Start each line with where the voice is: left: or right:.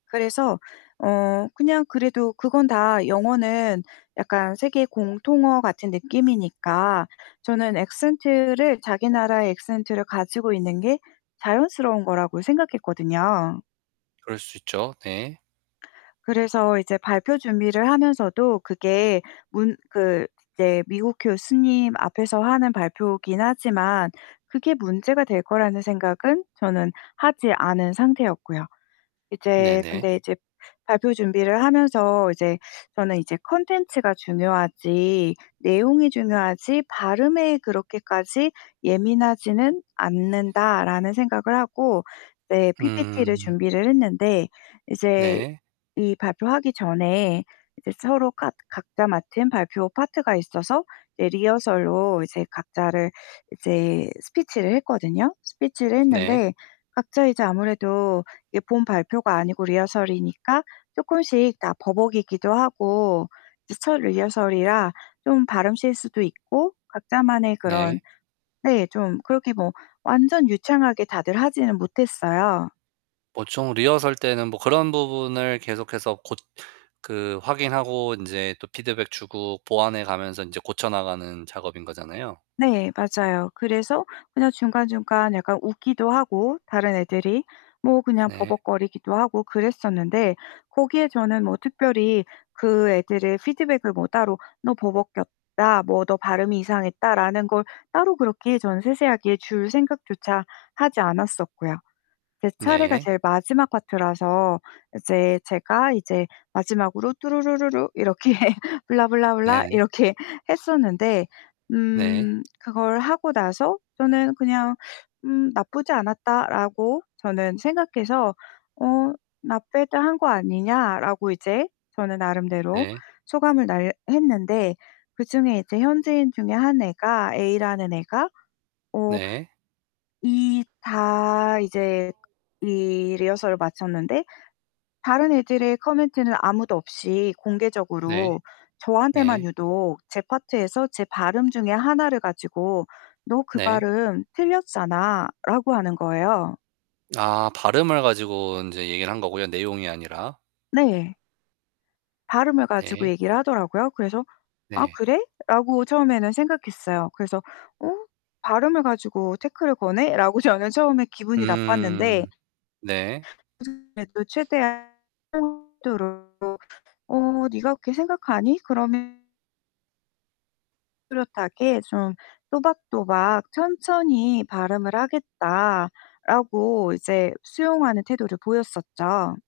left: 그래서 어 그냥 그래도 그건 다 영어는 약간 세계 공통어 같은 느낌이니까 저는 엑센트를 자기 나라의 액센트를 가지고 있는 게 자연스러운 거라고 생각했거든요.
right: 그럴 수 있죠. 네.
left: 그래서 이제 발표 준비를 하면서도 그게 문 그 이제 미국 교수님 앞에서 하는 발표이기는 하지만 그게 문제가 될 거라는 생각은 저는 하지 않은 상태였고요. 이제
right: 네네.
left: 근데 이제 발표 준비를 하면서 이제 저는 이제 '콘텐츠가 중요하지 내용이 중요하지 발음에 그렇게까지 예민하지는 않는다.'라는 생각을 하고 네 PPT를
right: 음.
left: 준비를 했는데 이제
right: 네.
left: 이 발표하기 전에 이제 서로가 각자 맡은 발표 파트가 있어서 이제 리허설로 이제 각자를 이제 스피치를 했거든요. 스피치를
right: 네.
left: 했는데 각자 이제 아무래도 이게 본 발표가 아니고 리허설이니까 쪼끔씩 다 버벅이기도 하고 이제 첫 리허설이라 좀 발음 실수도 있고 각자만의 그런
right: 네.
left: 네 좀 그렇게 뭐 완전 유창하게 다들 하지는 못했어요.
right: 보통 리허설 때는 뭐 그런 부분을 계속해서 곳 그 확인하고 인제 또 피드백 주고 보완해 가면서 인제 고쳐 나가는 작업인 거잖아요.
left: 네 맞아요. 그래서 그냥 중간중간 약간 웃기도 하고 다른 애들이 뭐 그냥
right: 네.
left: 버벅거리기도 하고 그랬었는데 거기에 저는 뭐 특별히 그 애들의 피드백을 뭐 따로 "너 버벅였다." 뭐 "너 발음이 이상했다."라는 걸 따로 그렇게 저는 세세하게 줄 생각조차 하지 않았었고요. 제 차례가
right: 네.
left: 제일 마지막 파트라서 이제 제가 이제 마지막으로 뚜루루루루 이렇게 blah blah blah
right: 네네.
left: 이렇게 했었는데
right: 네.
left: 음 그걸 하고 나서 저는 그냥 '음 나쁘지 않았다.'라고 저는 생각해서 어' not bad 한 거 아니냐?'라고 이제 저는 나름대로
right: 네.
left: 소감을 날 했는데 그중에 이제 현지인 중에 한 애가 A라는 애가 어
right: 네.
left: 이 다 이제 이 리허설을 마쳤는데 다른 애들의 코멘트는 아무도 없이
right: 네.
left: 공개적으로 저한테만
right: 네.
left: 유독 제 파트에서 제 발음 중에 하나를 가지고 "너 그
right: 네.
left: 발음 틀렸잖아."라고 하는 거예요.
right: 아 발음을 가지고 인제 얘기를 한 거고요, 내용이 아니라.
left: 네. 발음을 가지고
right: 네.
left: 얘기를 하더라고요. 그래서 '아
right: 네.
left: 그래?'라고 처음에는 생각했어요. 그래서 '어? 발음을 가지고 태클을 거네?'라고 저는 처음에 기분이 나빴는데
right: 음. 네.
left: [unintelligible] 래도 최대한 [unintelligible] "어 네가 그렇게 생각하니? 그럼" "뚜렷하게 좀 또박또박 천천히 발음을 하겠다."라고 이제 수용하는 태도를 보였었죠.